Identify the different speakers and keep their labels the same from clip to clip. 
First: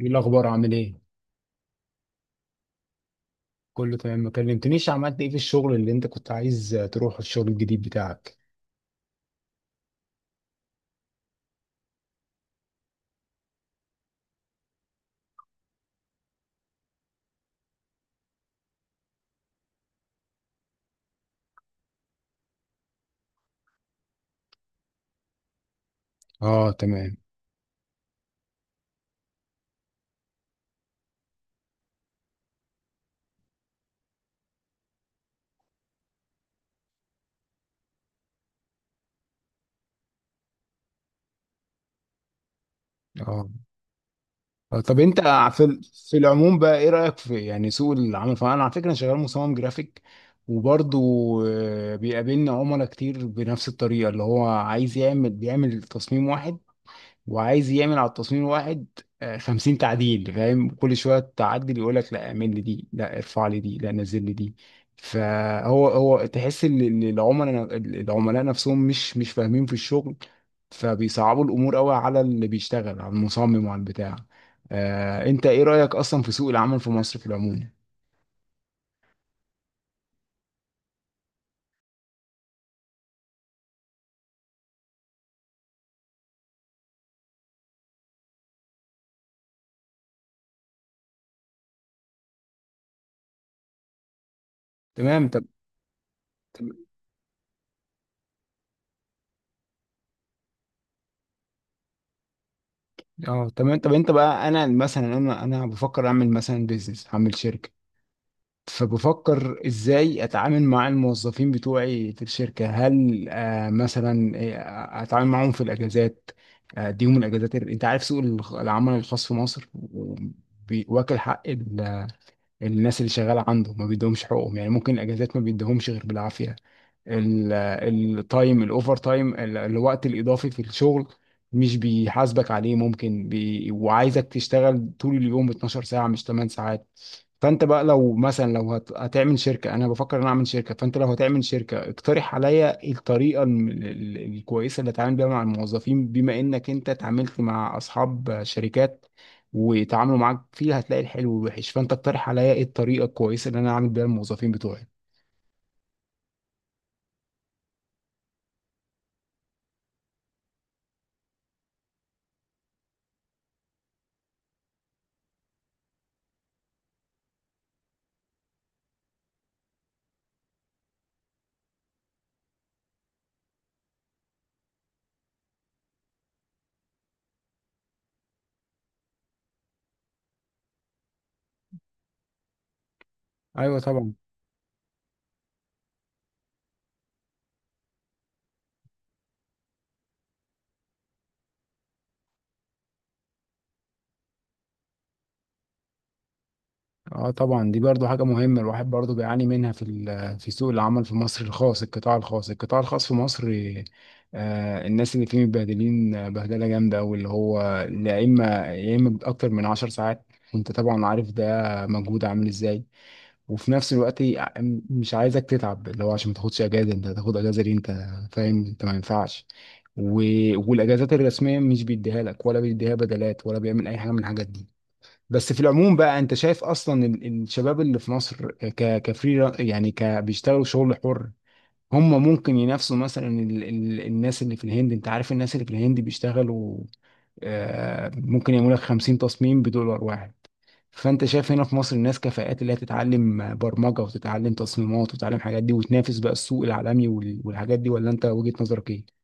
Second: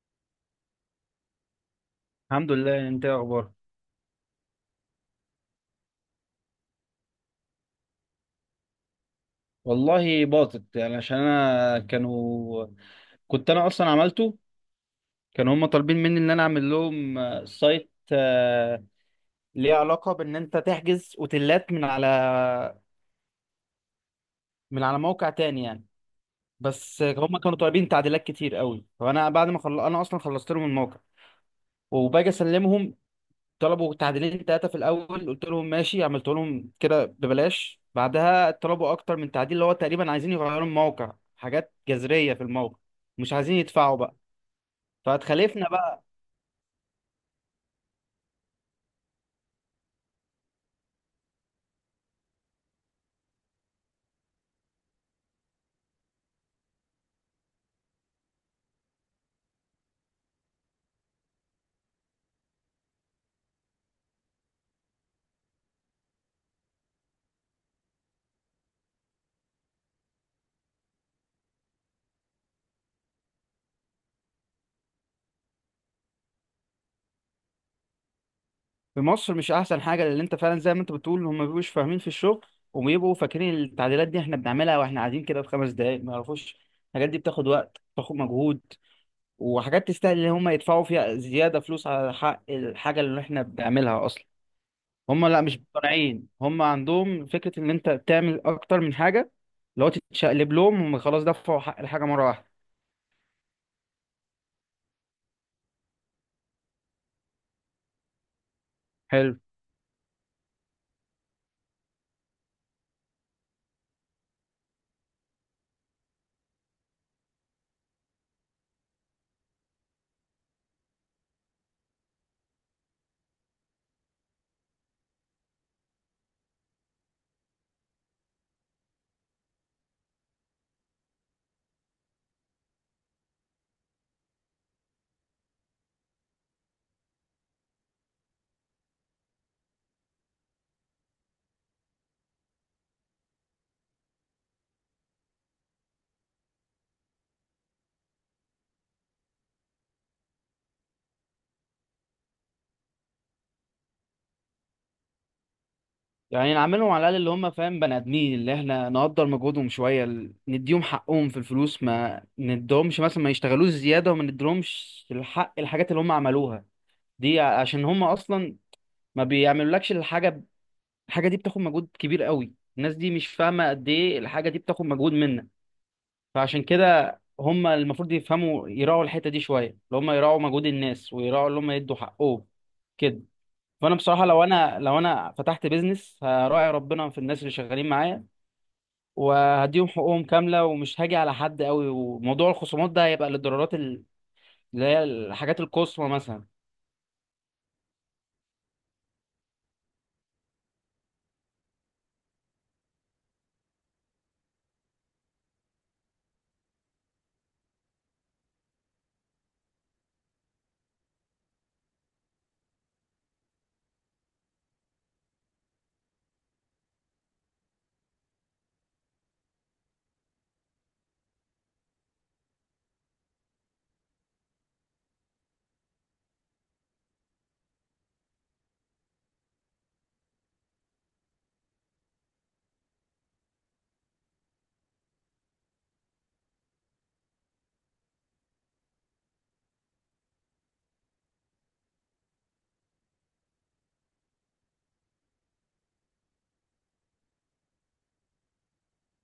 Speaker 1: ايه الاخبار؟ عامل ايه؟
Speaker 2: الحمد لله. انت ايه اخبارك؟
Speaker 1: كله تمام. ما كلمتنيش. عملت ايه في الشغل اللي انت كنت عايز تروح، الشغل الجديد بتاعك؟
Speaker 2: والله باطت يعني عشان انا كنت انا اصلا عملته. كانوا هم طالبين مني ان انا اعمل لهم سايت ليه علاقة بان انت تحجز اوتيلات من على موقع تاني يعني.
Speaker 1: اه
Speaker 2: بس
Speaker 1: تمام.
Speaker 2: هم كانوا طالبين تعديلات كتير قوي فانا بعد ما انا اصلا خلصت لهم الموقع وباجي اسلمهم. طلبوا تعديلين ثلاثة في الأول قلت لهم ماشي، عملت لهم كده ببلاش. بعدها طلبوا أكتر من تعديل اللي هو تقريبا عايزين يغيروا الموقع، حاجات جذرية في الموقع. مش
Speaker 1: اه.
Speaker 2: عايزين يدفعوا بقى.
Speaker 1: طب انت، في
Speaker 2: فاتخلفنا
Speaker 1: ال-
Speaker 2: بقى.
Speaker 1: في العموم بقى ايه رايك في يعني سوق العمل؟ فانا على فكره أنا شغال مصمم جرافيك. وبرضه بيقابلنا عملاء كتير بنفس الطريقه، اللي هو عايز يعمل بيعمل تصميم واحد وعايز يعمل على التصميم الواحد 50 تعديل. فاهم؟ كل شويه تعدل يقول لك: لا اعمل لي دي، لا ارفع لي دي، لا نزل لي دي. فهو تحس إن العملاء نفسهم مش فاهمين في الشغل، فبيصعبوا الامور قوي على اللي بيشتغل، على المصمم وعلى البتاع. انت ايه رايك اصلا في سوق العمل في مصر في العموم؟
Speaker 2: في مصر مش أحسن حاجة، لأن أنت فعلا زي ما أنت بتقول هم مبيبقوش فاهمين في الشغل. وبيبقوا فاكرين التعديلات دي إحنا بنعملها وإحنا قاعدين كده في 5 دقايق، ما يعرفوش الحاجات دي بتاخد وقت، بتاخد مجهود، وحاجات تستاهل إن هم يدفعوا فيها زيادة فلوس على حق الحاجة اللي إحنا بنعملها أصلا. هم
Speaker 1: تمام.
Speaker 2: لا
Speaker 1: طب.
Speaker 2: مش مقتنعين، هم
Speaker 1: طب-
Speaker 2: عندهم فكرة ان انت تعمل اكتر من حاجة لو تتشقلب لهم هم خلاص دفعوا حق الحاجة مرة واحدة.
Speaker 1: اه تمام. طب انت بقى، انا مثلا، انا بفكر اعمل مثلا بيزنس، هعمل شركه.
Speaker 2: حلو،
Speaker 1: فبفكر ازاي اتعامل مع الموظفين بتوعي في الشركة. هل مثلا اتعامل معاهم في الاجازات؟ اديهم الاجازات؟ انت عارف سوق العمل الخاص في مصر، واكل حق الناس اللي شغالة عنده ما بيدهمش حقوقهم. يعني ممكن الاجازات ما بيدهمش غير بالعافية. ال- التايم، الاوفر تايم، الوقت الاضافي في الشغل مش بيحاسبك عليه. ممكن وعايزك تشتغل طول اليوم 12 ساعة مش 8 ساعات. فانت بقى لو مثلا، هتعمل شركة، انا بفكر ان أنا اعمل شركة. فانت لو هتعمل شركة اقترح عليا الطريقة الكويسة اللي اتعامل بيها مع الموظفين، بما انك انت اتعاملت مع اصحاب شركات ويتعاملوا معاك فيها، هتلاقي الحلو والوحش. فانت اقترح عليا ايه الطريقة الكويسة اللي انا اعمل بيها الموظفين بتوعي؟
Speaker 2: يعني نعاملهم على الاقل اللي هم فاهم بني ادمين، اللي احنا نقدر مجهودهم شوية نديهم حقهم في الفلوس، ما ندهمش مثلا ما يشتغلوش زيادة، وما ندهمش الحق الحاجات اللي هم عملوها دي عشان هم اصلا ما بيعملولكش الحاجة. الحاجة دي بتاخد مجهود كبير قوي، الناس دي مش فاهمة قد ايه الحاجة دي بتاخد مجهود منك. فعشان كده هم المفروض يفهموا، يراعوا الحتة دي شوية، اللي هم يراعوا مجهود الناس ويراعوا اللي هم يدوا حقهم كده.
Speaker 1: ايوه
Speaker 2: فأنا
Speaker 1: طبعا.
Speaker 2: بصراحة لو أنا فتحت بيزنس هراعي ربنا في الناس اللي شغالين معايا، وهديهم حقوقهم كاملة ومش هاجي على حد قوي، وموضوع الخصومات ده هيبقى للضرورات اللي هي الحاجات القصوى مثلا.
Speaker 1: اه طبعا، دي برضو حاجة مهمة الواحد برضو بيعاني منها في سوق العمل في مصر الخاص، القطاع الخاص، القطاع الخاص في مصر. الناس اللي فيه متبهدلين، بهدلة جامدة أوي، اللي هو يا إما أكتر من 10 ساعات. وأنت طبعا عارف ده مجهود عامل إزاي. وفي نفس الوقت مش عايزك تتعب، اللي هو عشان ما تاخدش أجازة. أنت هتاخد أجازة ليه؟ أنت فاهم؟ أنت ما ينفعش. و... والأجازات الرسمية مش بيديها لك ولا بيديها بدلات ولا بيعمل أي حاجة من الحاجات دي. بس في العموم بقى انت شايف اصلا الشباب اللي في مصر كفري، يعني بيشتغلوا شغل حر، هم ممكن ينافسوا مثلا ال ال الناس اللي في الهند؟ انت عارف الناس اللي في الهند بيشتغلوا، ممكن يعملوا لك 50 تصميم بدولار واحد. فانت شايف هنا في مصر الناس كفاءات اللي هي تتعلم برمجة وتتعلم تصميمات وتتعلم حاجات دي وتنافس بقى السوق العالمي والحاجات دي، ولا انت وجهة نظرك ايه؟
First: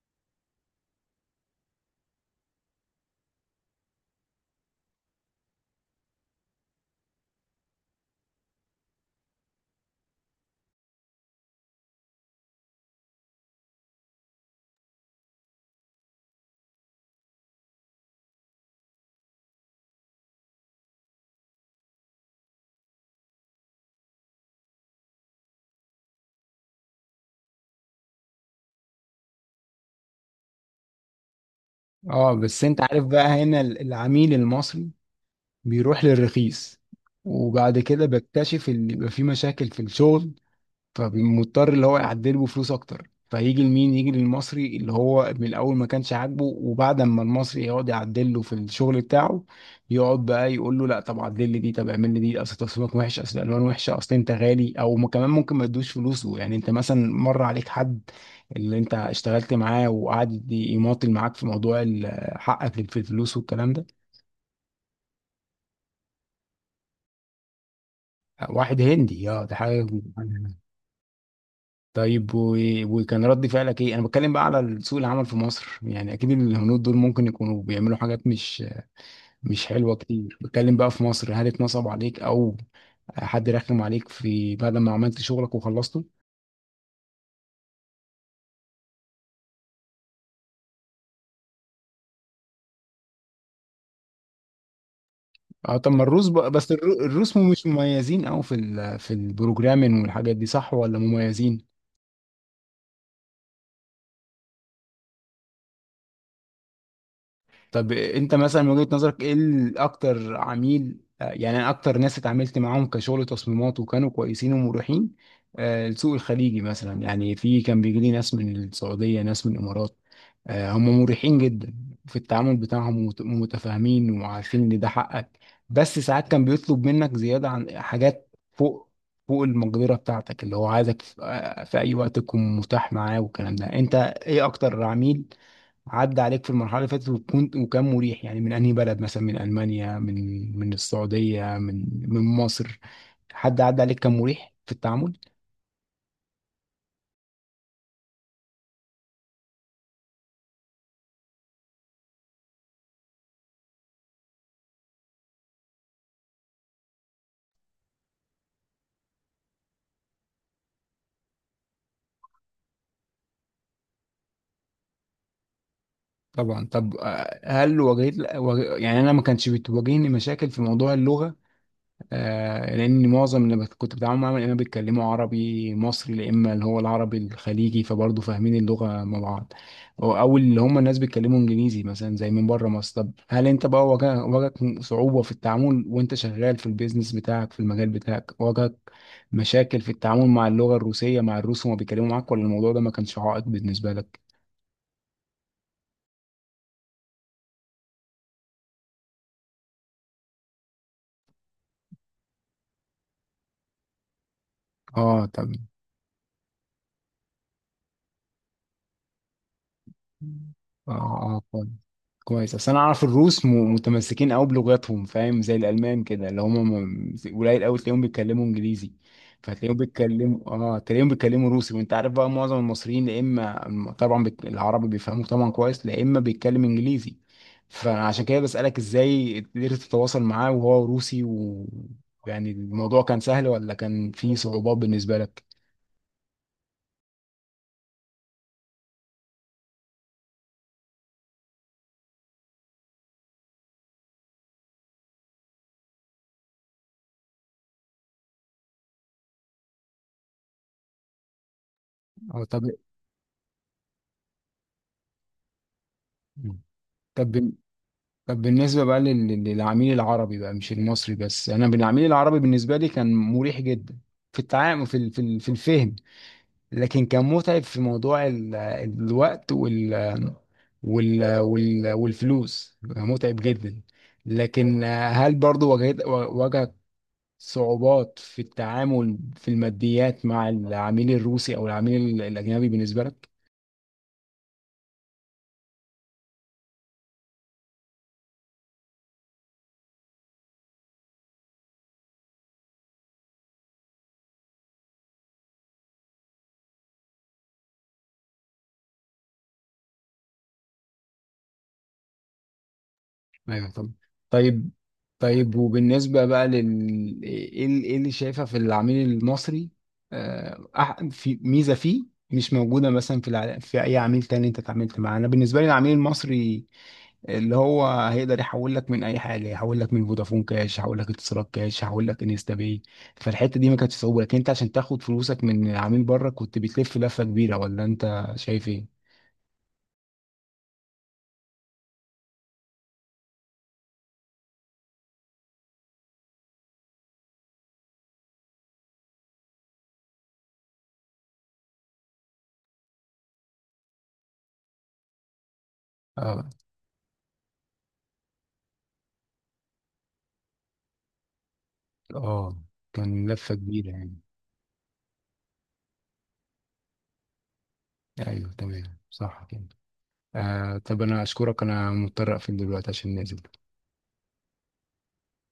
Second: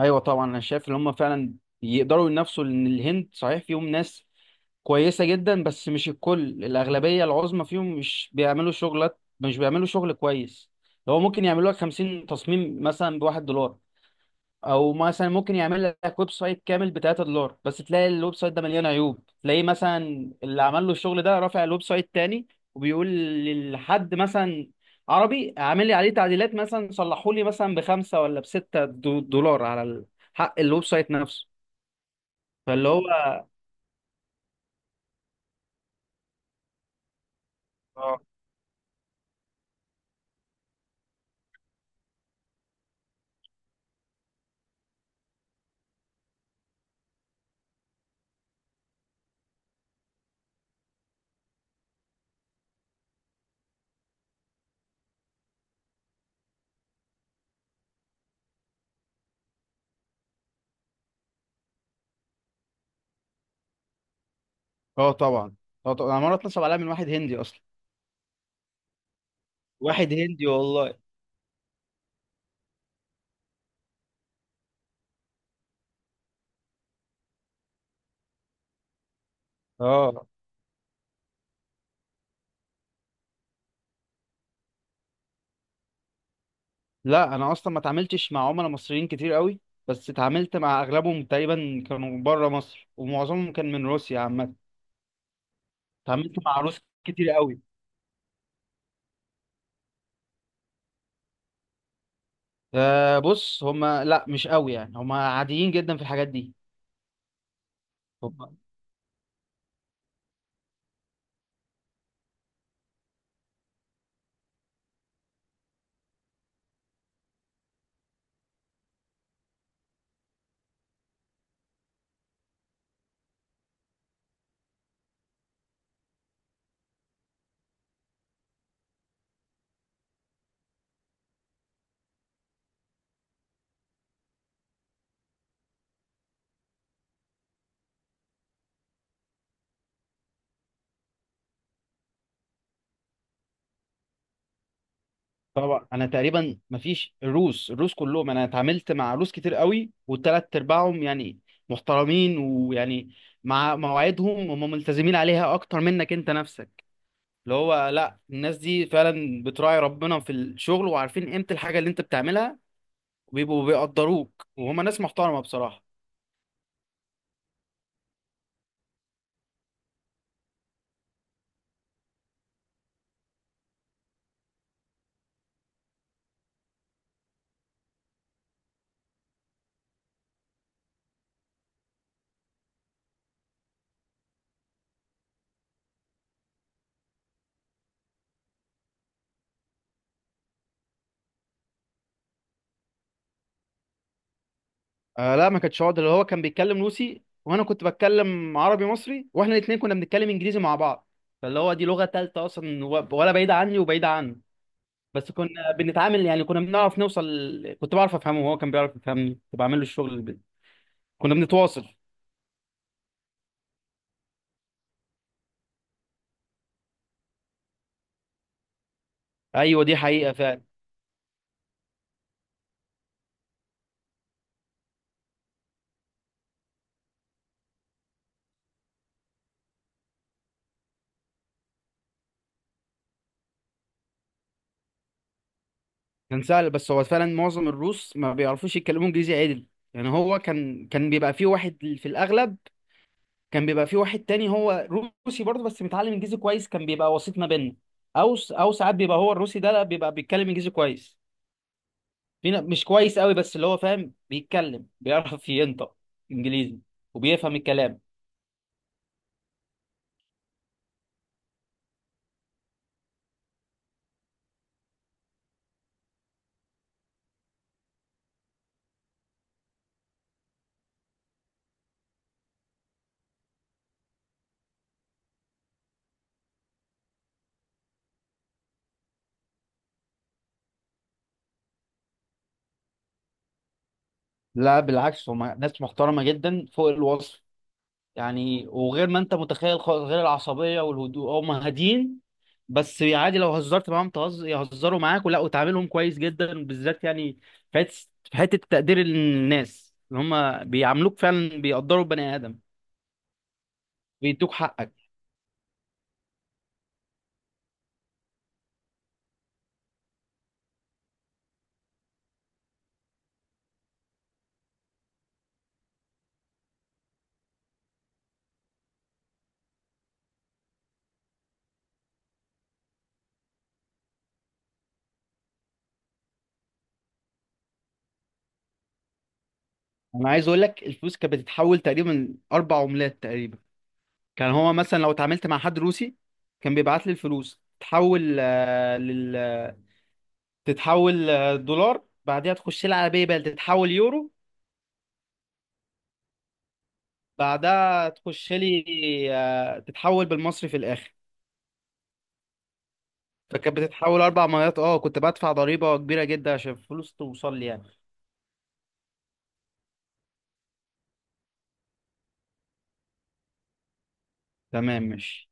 Speaker 2: ايوه طبعا، انا شايف ان هم فعلا يقدروا ينافسوا، لان الهند صحيح فيهم ناس كويسه جدا بس مش الكل، الاغلبيه العظمى فيهم مش بيعملوا شغلات، مش بيعملوا شغل كويس. هو ممكن يعملوا لك 50 تصميم مثلا ب1 دولار، او مثلا ممكن يعمل لك ويب سايت كامل ب 3 دولار، بس تلاقي الويب سايت ده مليان عيوب. تلاقيه مثلا اللي عمل له الشغل ده رافع الويب سايت تاني وبيقول لحد مثلا عربي عامل لي عليه تعديلات مثلا صلحوا لي مثلا ب5 ولا ب6 دولار على حق الويب سايت نفسه.
Speaker 1: اه. بس انت
Speaker 2: فاللي هو
Speaker 1: عارف بقى هنا العميل المصري بيروح للرخيص، وبعد كده
Speaker 2: اه،
Speaker 1: بكتشف ان يبقى في مشاكل في الشغل، فمضطر اللي هو يعدله بفلوس اكتر. فيجي لمين؟ يجي للمصري اللي هو من الاول ما كانش عاجبه. وبعد ما المصري يقعد يعدل له في الشغل بتاعه، يقعد بقى يقول له: لا طب عدل لي دي، طب اعمل لي دي، اصل تصميمك وحش، اصل الالوان وحشه، اصل انت غالي. او كمان ممكن ما يدوش فلوسه. يعني انت مثلا مر عليك حد اللي انت اشتغلت معاه وقعد يماطل معاك في موضوع حقك في الفلوس والكلام ده.
Speaker 2: اه طبعا. اه طبعا، انا مره اتنصب عليا من واحد هندي اصلا.
Speaker 1: واحد هندي؟ اه ده حاجه.
Speaker 2: واحد هندي والله.
Speaker 1: طيب وكان رد فعلك ايه؟ انا بتكلم بقى على سوق العمل في مصر، يعني اكيد الهنود دول ممكن يكونوا بيعملوا حاجات مش حلوه
Speaker 2: اه،
Speaker 1: كتير، بتكلم بقى في مصر، هل اتنصب عليك، او حد رخم عليك في بعد ما عملت شغلك وخلصته؟
Speaker 2: لا انا اصلا ما اتعاملتش مع عملاء مصريين كتير قوي. بس اتعاملت مع اغلبهم تقريبا كانوا بره مصر، ومعظمهم كان من روسيا عامه.
Speaker 1: اه. طب ما الروس
Speaker 2: اتعاملت
Speaker 1: بقى،
Speaker 2: مع
Speaker 1: بس
Speaker 2: روس كتير
Speaker 1: الروس
Speaker 2: قوي،
Speaker 1: مش مميزين قوي في البروجرامين والحاجات دي، صح ولا مميزين؟
Speaker 2: فبص هما لا مش قوي يعني، هما عاديين جدا في الحاجات دي.
Speaker 1: طب انت
Speaker 2: هما
Speaker 1: مثلا من وجهة نظرك ايه اكتر عميل، يعني أنا اكتر ناس اتعاملت معاهم كشغل تصميمات وكانوا كويسين ومريحين، السوق الخليجي مثلا، يعني في كان بيجي لي ناس من السعودية، ناس من الامارات. هم مريحين جدا في التعامل بتاعهم ومتفاهمين وعارفين ان ده حقك. بس ساعات كان بيطلب منك زيادة عن حاجات فوق، فوق المقدرة بتاعتك، اللي هو عايزك في اي وقت تكون متاح معاه والكلام ده. انت ايه اكتر عميل عدى عليك في المرحلة اللي فاتت وكان مريح، يعني من أنهي بلد؟ مثلا من ألمانيا، من السعودية، من مصر؟ حد عدى عليك كان مريح في التعامل؟
Speaker 2: طبعا، انا تقريبا ما فيش الروس كلهم، انا اتعاملت مع روس كتير قوي والتلات ارباعهم يعني محترمين ويعني مع مواعيدهم هم ملتزمين عليها اكتر منك انت نفسك. اللي هو لا، الناس دي فعلا بتراعي ربنا في الشغل، وعارفين قيمة الحاجة اللي انت بتعملها، وبيبقوا بيقدروك، وهما ناس محترمة بصراحة.
Speaker 1: طبعا. طب هل يعني أنا ما كانش بتواجهني مشاكل في موضوع اللغة، لان معظم اللي كنت بتعامل معاهم يا اما بيتكلموا عربي مصري، يا اما اللي هو العربي الخليجي، فبرضه فاهمين اللغه مع بعض. أو اللي هم الناس بيتكلموا انجليزي مثلا زي من بره مصر. طب هل انت بقى واجهك صعوبه في التعامل وانت شغال في البيزنس بتاعك، في المجال بتاعك؟ واجهك مشاكل في التعامل مع اللغه الروسيه مع الروس وما بيتكلموا معاك، ولا الموضوع ده ما كانش عائق بالنسبه لك؟
Speaker 2: آه لا، ما كانتش عقدة. اللي هو كان بيتكلم روسي وانا كنت بتكلم عربي مصري، واحنا الاتنين كنا بنتكلم انجليزي مع بعض. فاللي هو دي لغة تالتة اصلا ولا بعيدة عني وبعيدة عنه.
Speaker 1: اه.
Speaker 2: بس
Speaker 1: طب.
Speaker 2: كنا بنتعامل يعني، كنا بنعرف نوصل. كنت بعرف افهمه وهو كان بيعرف يفهمني، كنت بعمل له الشغل كنا
Speaker 1: اه. اه.
Speaker 2: بنتواصل.
Speaker 1: كويس، اصل انا اعرف الروس متمسكين قوي بلغتهم. فاهم؟ زي الالمان كده، اللي هم قليل قوي تلاقيهم بيتكلموا انجليزي. فتلاقيهم
Speaker 2: ايوه دي حقيقة
Speaker 1: بيتكلموا
Speaker 2: فعلا.
Speaker 1: اه تلاقيهم بيتكلموا روسي. وانت عارف بقى معظم المصريين يا اما طبعا العربي بيفهموا طبعا كويس، يا اما بيتكلم انجليزي. فعشان كده بسألك، ازاي قدرت تتواصل معاه وهو روسي؟ يعني الموضوع كان سهل ولا كان فيه صعوبات بالنسبة لك؟
Speaker 2: كان سهل، بس هو فعلا معظم الروس ما بيعرفوش يتكلموا انجليزي عدل. يعني هو كان بيبقى فيه واحد في الاغلب كان بيبقى فيه واحد تاني هو روسي برضه بس متعلم انجليزي كويس، كان بيبقى وسيط ما بيننا. او ساعات بيبقى هو الروسي ده لا، بيبقى بيتكلم انجليزي كويس.
Speaker 1: اه
Speaker 2: فينا مش كويس قوي، بس اللي هو فاهم بيتكلم، بيعرف ينطق انجليزي
Speaker 1: طب
Speaker 2: وبيفهم الكلام.
Speaker 1: طب بالنسبة بقى للعميل العربي بقى مش المصري بس. أنا بالعميل العربي بالنسبة لي كان مريح جدا في التعامل، في الفهم. لكن كان متعب في موضوع الوقت والفلوس، متعب جدا. لكن هل برضو واجهت صعوبات في التعامل في الماديات مع العميل الروسي أو العميل الأجنبي بالنسبة لك؟
Speaker 2: لا بالعكس، هم ناس محترمة جدا فوق الوصف، يعني وغير ما انت متخيل خالص. غير العصبيه، والهدوء هم هاديين. بس عادي لو هزرت معاهم يهزروا معاك، ولا وتعاملهم كويس جدا بالذات، يعني في حته في حتة تقدير الناس ان هم بيعاملوك فعلا، بيقدروا البني ادم،
Speaker 1: ايوه طب.
Speaker 2: بيدوك
Speaker 1: طيب.
Speaker 2: حقك.
Speaker 1: طيب، وبالنسبه بقى إيه اللي شايفه في العميل المصري؟ في ميزه فيه مش موجوده مثلا في اي عميل تاني انت اتعاملت معاه. انا بالنسبه لي العميل المصري اللي هو هيقدر يحول لك من اي حاجه، يحول لك من فودافون كاش، يحول لك اتصالات كاش، يحول لك انستا باي. فالحته دي ما كانتش صعوبه، لكن انت عشان تاخد فلوسك من عميل بره كنت بتلف لفه كبيره، ولا انت شايف ايه؟
Speaker 2: انا عايز اقول لك الفلوس كانت بتتحول تقريبا 4 عملات تقريبا. كان هو مثلا لو اتعاملت مع حد روسي، كان بيبعت لي الفلوس تتحول آه، لل تتحول آه، دولار. بعدها تخش لها على باي بال، تتحول يورو.
Speaker 1: اه.
Speaker 2: بعدها تخش لي تتحول بالمصري في الاخر.
Speaker 1: اه. كان لفه
Speaker 2: فكانت
Speaker 1: كبيره يعني.
Speaker 2: بتتحول 4 مرات. اه كنت بدفع ضريبه كبيره جدا عشان الفلوس توصل لي يعني.
Speaker 1: ايوه تمام صح كده. طب انا اشكرك، انا مضطر اقفل دلوقتي عشان نازل.
Speaker 2: تمام ماشي.